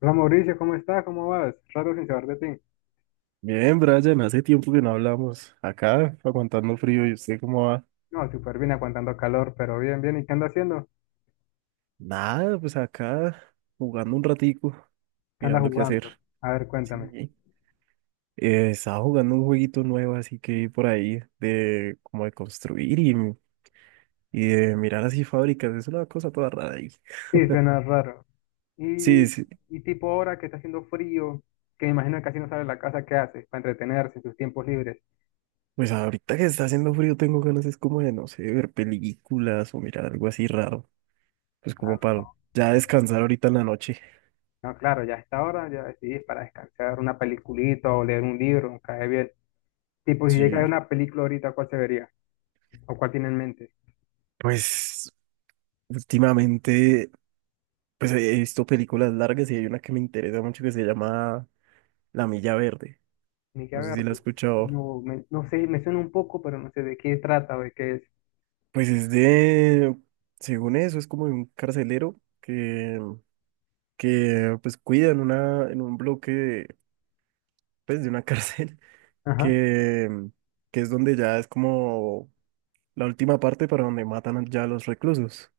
Hola Mauricio, ¿cómo estás? ¿Cómo vas? Rato sin saber de ti. Bien, Brian, hace tiempo que no hablamos. Acá, aguantando frío, ¿y usted cómo va? No, súper bien, aguantando calor, pero bien, bien. ¿Y qué andas haciendo? Nada, pues acá, jugando un ratico, ¿Qué andas mirando qué jugando? hacer. A ver, cuéntame. Sí. Estaba jugando un jueguito nuevo, así que por ahí, de como de construir y, de mirar así fábricas, es una cosa toda rara ahí. Sí, suena raro. Sí, Y, sí, y tipo ahora que está haciendo frío, que me imagino que casi no sale de la casa, ¿qué haces para entretenerse en sus tiempos libres? pues ahorita que está haciendo frío tengo ganas, es como de, no sé, ver películas o mirar algo así raro, pues Ah, como para no. ya descansar ahorita en la noche. No, claro, ya a esta hora ya decidís para descansar una peliculita o leer un libro, cae bien. Tipo, si llega a ver Sí, una película ahorita, ¿cuál se vería? ¿O cuál tiene en mente? pues últimamente. Pues he visto películas largas y hay una que me interesa mucho que se llama La Milla Verde. Ni que No sé si ver, la has pues. escuchado. No, no sé, me suena un poco, pero no sé de qué trata o de qué es. Pues es de, según eso, es como de un carcelero que, pues cuida en un bloque, de, pues de una cárcel, Ajá. que, es donde ya es como la última parte para donde matan ya a los reclusos.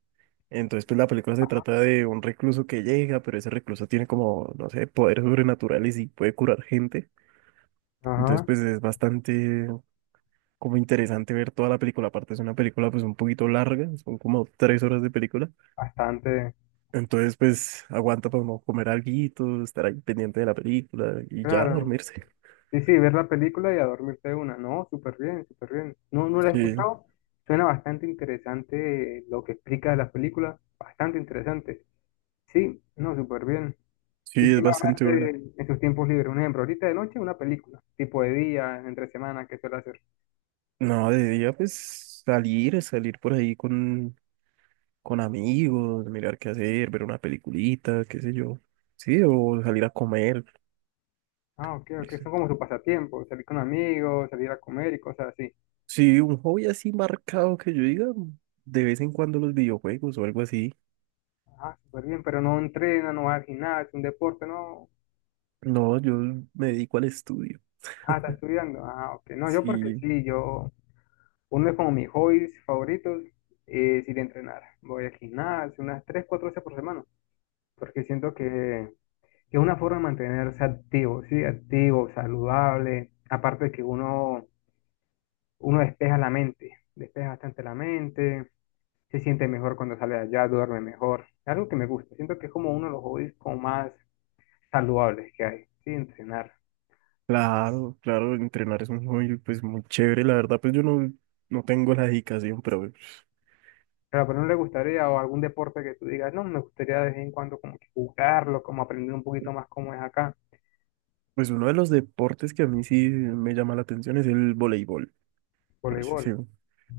Entonces, pues la película se trata de un recluso que llega, pero ese recluso tiene como, no sé, poderes sobrenaturales y puede curar gente. Entonces, Ajá, pues es bastante como interesante ver toda la película. Aparte es una película pues un poquito larga, son como 3 horas de película. bastante. Entonces pues aguanta para uno comer alguito, estar ahí pendiente de la película y ya Claro. dormirse. Sí, sí, ver la película y a dormirte de una. No, súper bien, súper bien. No, no la he Sí, escuchado. Suena bastante interesante lo que explica la película. Bastante interesante. Sí, no, súper bien. ¿Y sí, qué es más bastante hace buena. en sus tiempos libres? Un ejemplo, ahorita de noche una película, tipo de día, entre semana, ¿qué suele hacer? No, de día pues salir, salir por ahí con, amigos, mirar qué hacer, ver una peliculita, qué sé yo. Sí, o salir a comer. Ah, ok, ok, Eso. son como su pasatiempo, salir con amigos, salir a comer y cosas así. Sí, un hobby así marcado que yo diga, de vez en cuando los videojuegos o algo así. Ah, súper bien, pero no entrena, no va al gimnasio, un deporte, no. No, yo me dedico al estudio. Ah, está estudiando. Ah, ok, no, yo porque Sí, sí, yo uno de como mis hobbies favoritos es ir a entrenar. Voy al gimnasio unas 3 4 veces por semana, porque siento que es una forma de mantenerse activo, ¿sí? Activo, saludable. Aparte de que uno despeja la mente, despeja bastante la mente, se siente mejor cuando sale de allá, duerme mejor. Algo que me gusta. Siento que es como uno de los hobbies como más saludables que hay, ¿sí? Entrenar. claro, claro, entrenar es un hobby pues muy chévere, la verdad pues yo no, no tengo la dedicación, pero Pero no le gustaría, o algún deporte que tú digas, no, me gustaría de vez en cuando como que jugarlo, como aprender un poquito más cómo es acá. pues uno de los deportes que a mí sí me llama la atención es el voleibol, parece, Voleibol. sí,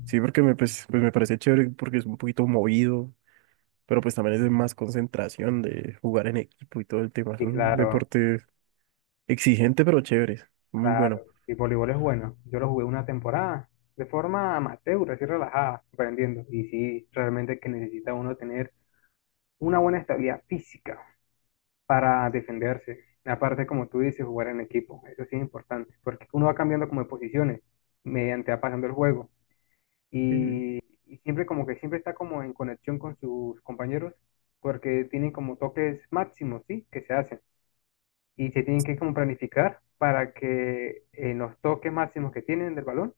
sí, porque me, pues me parece chévere porque es un poquito movido, pero pues también es de más concentración de jugar en equipo y todo el tema, es Y un claro, deporte exigente pero chévere, muy bueno. claro. Y voleibol es bueno. Yo lo jugué una temporada de forma amateur, así relajada, aprendiendo. Y sí, realmente que necesita uno tener una buena estabilidad física para defenderse. Aparte, como tú dices, jugar en equipo. Eso sí es importante, porque uno va cambiando como de posiciones mediante va pasando el juego. Y, Y, y siempre como que siempre está como en conexión con sus compañeros, porque tienen como toques máximos, ¿sí? Que se hacen, y se tienen que como planificar para que en los toques máximos que tienen del balón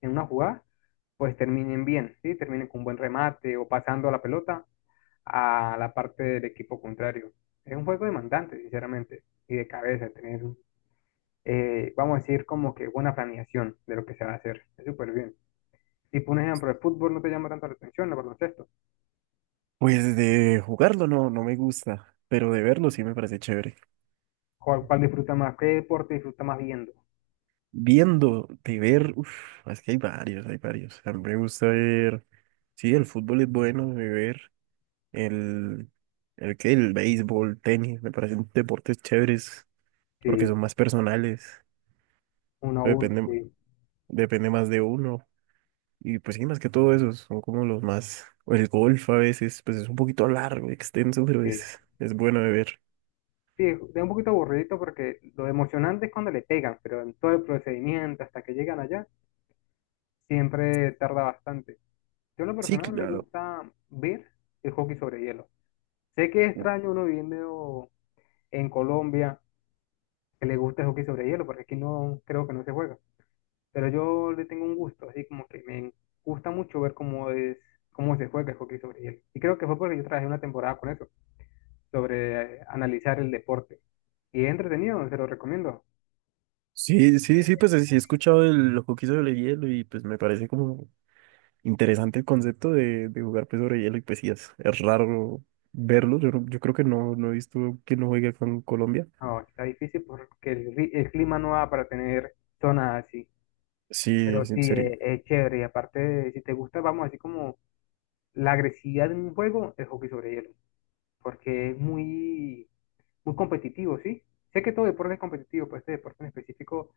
en una jugada, pues terminen bien, ¿sí? Terminen con un buen remate o pasando la pelota a la parte del equipo contrario. Es un juego demandante, sinceramente, y de cabeza, tener, vamos a decir, como que buena planeación de lo que se va a hacer. Es súper bien. Si por ejemplo, el fútbol no te llama tanto la atención, el baloncesto. Pues de jugarlo no, me gusta, pero de verlo sí me parece chévere. Cuál disfruta más? ¿Qué deporte disfruta más viendo? Viendo, de ver, uf, es que hay varios, hay varios. A mí me gusta ver, sí, el fútbol es bueno de ver, el, el béisbol, tenis, me parecen deportes chéveres porque Sí, son más personales, eso uno a uno, depende, sí. depende más de uno. Y pues sí, más que todo esos son como los más, o el golf a veces, pues es un poquito largo, extenso, pero Sí. es, bueno de ver. Sí, es un poquito aburridito porque lo emocionante es cuando le pegan, pero en todo el procedimiento hasta que llegan allá, siempre tarda bastante. Yo en lo Sí, personal me claro. gusta ver el hockey sobre hielo. Sé que es extraño uno viviendo en Colombia que le gusta el hockey sobre hielo, porque aquí no creo que no se juega. Pero yo le tengo un gusto, así como que me gusta mucho ver cómo es, cómo se juega el hockey sobre hielo. Y creo que fue porque yo trabajé una temporada con eso, sobre analizar el deporte. Y es entretenido, se lo recomiendo. Sí, sí, sí, pues sí he escuchado los que hizo de hielo y pues me parece como interesante el concepto de, jugar pues sobre hielo y pues sí, es, raro verlo. Yo creo que no, he visto quién no juegue con Colombia. No, está difícil porque el clima no va para tener zonas así. Pero Sí, sí, sí, sería. Es chévere. Y aparte, si te gusta, vamos, así como la agresividad en un juego, el hockey sobre hielo. Porque es muy competitivo, ¿sí? Sé que todo deporte es competitivo, pero este deporte en específico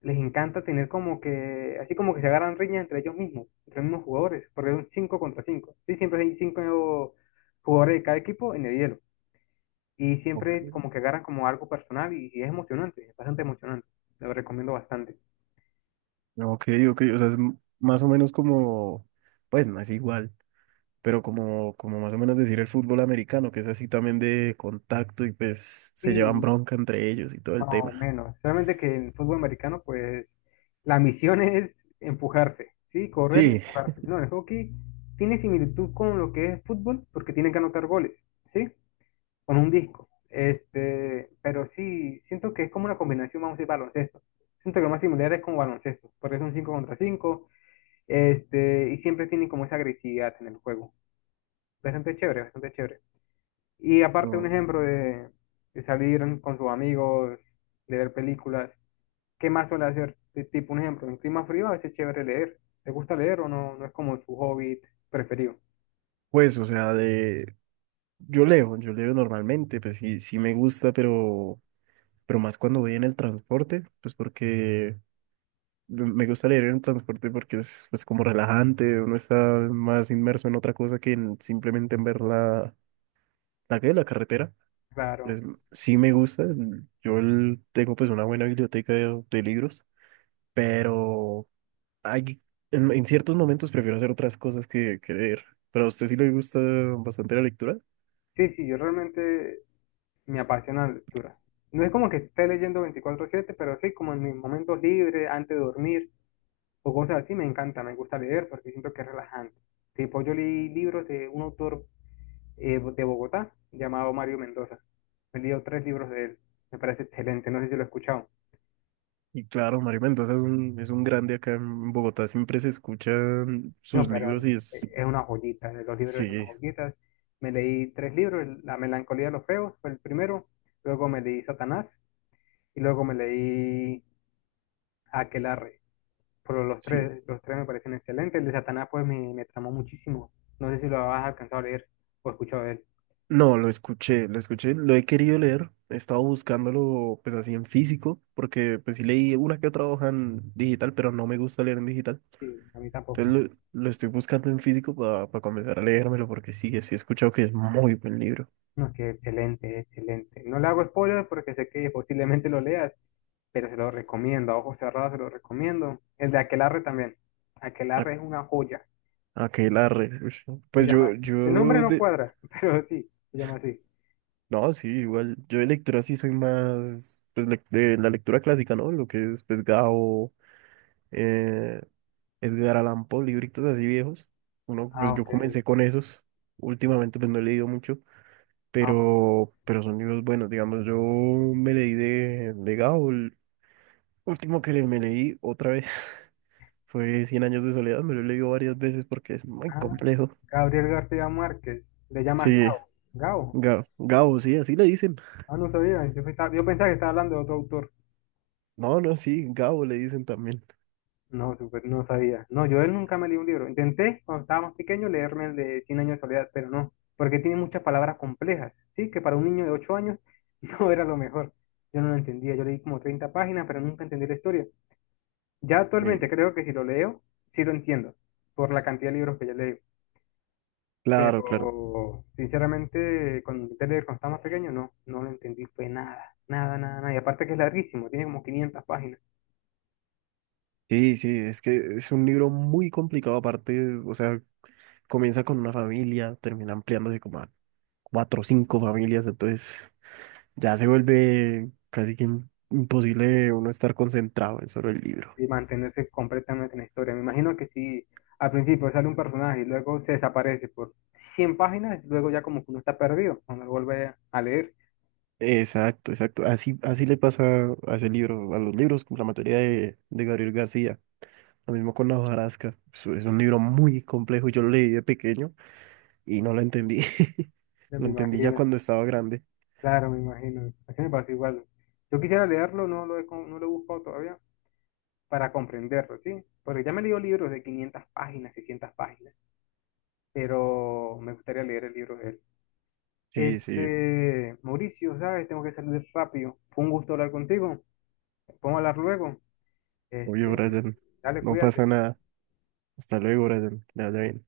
les encanta tener como que, así como que se agarran riñas entre ellos mismos, entre los mismos jugadores, porque es un 5 contra cinco. Sí, siempre hay 5 jugadores de cada equipo en el hielo. Y Ok, siempre como que agarran como algo personal y es emocionante, es bastante emocionante. Lo recomiendo bastante. ok, ok, o sea, es más o menos como, pues no es igual, pero como, más o menos decir el fútbol americano, que es así también de contacto y pues se llevan Sí, bronca entre ellos y todo el más o tema. menos. Solamente que en fútbol americano, pues, la misión es empujarse, ¿sí? Correr y Sí, empujarse. No, el hockey tiene similitud con lo que es fútbol porque tienen que anotar goles, ¿sí? Con un disco. Este, pero sí, siento que es como una combinación, vamos a decir, baloncesto. Siento que lo más similar es con baloncesto, porque es un 5 contra 5 este, y siempre tienen como esa agresividad en el juego. Bastante chévere, bastante chévere. Y aparte un no, ejemplo de salir con sus amigos, de ver películas, ¿qué más suele hacer? Tipo un ejemplo, en clima frío a veces es chévere leer. ¿Te gusta leer o no? No es como su hobby preferido. pues o sea, de, yo leo normalmente, pues sí, sí me gusta, pero más cuando voy en el transporte, pues porque me gusta leer en el transporte porque es pues como relajante, uno está más inmerso en otra cosa que en simplemente en ver la, ¿qué?, la carretera. Claro. Entonces, sí me gusta, yo tengo pues una buena biblioteca de, libros, pero hay, en, ciertos momentos prefiero hacer otras cosas que, leer. Pero a usted sí le gusta bastante la lectura. Sí, sí, yo realmente me apasiona la lectura. No es como que esté leyendo 24/7, pero sí como en mis momentos libres, antes de dormir o cosas así, me encanta, me gusta leer porque siento que es relajante. Tipo, yo leí libros de un autor de Bogotá llamado Mario Mendoza. He leído tres libros de él. Me parece excelente. No sé si lo he escuchado. Y claro, Mario Mendoza es un grande acá en Bogotá, siempre se escuchan No, sus pero libros y es, es una joyita. Los libros son unas sí, joyitas. Me leí tres libros. La melancolía de los feos fue el primero. Luego me leí Satanás. Y luego me leí Aquelarre. Pero Sí. Los tres me parecen excelentes. El de Satanás pues me tramó muchísimo. No sé si lo has alcanzado a leer o escuchado de él. No, lo escuché, lo escuché, lo he querido leer, he estado buscándolo pues así en físico, porque pues sí leí una que otra hoja en digital, pero no me gusta leer en digital. Sí, a mí tampoco. Entonces lo estoy buscando en físico para comenzar a leérmelo, porque sí, sí he escuchado que es muy buen libro. No, es que excelente, excelente. No le hago spoilers porque sé que posiblemente lo leas, pero se lo recomiendo, a ojos cerrados se lo recomiendo. El de Aquelarre también. A- Aquelarre es una joya, Aquelarre. Ush. ¿no? se Pues llama yo, así. El nombre yo no de... cuadra, pero sí, se llama así. No, sí, igual, yo de lectura sí soy más, pues de la lectura clásica, ¿no? Lo que es pues Gabo, eh, Edgar Allan Poe, libritos así viejos. Uno, Ah, pues yo ok. comencé con esos. Últimamente pues no he leído mucho, Ah, ok. pero son libros buenos. Digamos, yo me leí de, Gao. El último que me leí otra vez fue Cien años de soledad. Me lo he leído varias veces porque es muy Ah, complejo. Gabriel García Márquez, le llamas Sí, Gao. Gao. Gao, Gao, sí, así le dicen. Ah, no sabía, yo pensaba que estaba hablando de otro autor. No, no, sí, Gabo le dicen también. No, súper, no sabía. No, yo de él nunca me leí un libro. Intenté, cuando estaba más pequeño, leerme el de Cien años de soledad, pero no, porque tiene muchas palabras complejas, ¿sí? Que para un niño de 8 años no era lo mejor. Yo no lo entendía, yo leí como 30 páginas, pero nunca entendí la historia. Ya Eh, actualmente creo que si lo leo, sí lo entiendo, por la cantidad de libros que ya leo. claro, claro. Pero, sinceramente, cuando intenté leer cuando estaba más pequeño, no, no lo entendí, fue nada, nada, nada, nada. Y aparte que es larguísimo, tiene como 500 páginas. Sí, sí, es que es un libro muy complicado aparte, o sea, comienza con una familia, termina ampliándose como a cuatro o cinco familias, entonces ya se vuelve casi que imposible uno estar concentrado en solo el libro. Y mantenerse completamente en la historia. Me imagino que si al principio sale un personaje y luego se desaparece por 100 páginas, luego ya como que uno está perdido cuando lo vuelve a leer. Exacto, exacto. Así, así le pasa a ese libro, a los libros, como la mayoría de, Gabriel García. Lo mismo con La hojarasca. Es un libro muy complejo. Yo lo leí de pequeño y no lo entendí. Ya Lo me entendí ya imagino, cuando estaba grande. claro, me imagino. Así me pasa igual. Yo quisiera leerlo, no lo he, no lo he buscado todavía para comprenderlo, ¿sí? Porque ya me he leído libros de 500 páginas, 600 páginas, pero me gustaría leer el libro de él. Sí, sí. Este, Mauricio, ¿sabes? Tengo que salir rápido. Fue un gusto hablar contigo. Podemos hablar luego. Obvio, Este, Brian. dale, No pasa cuídate. nada. Hasta luego, Brian. Que le vaya bien.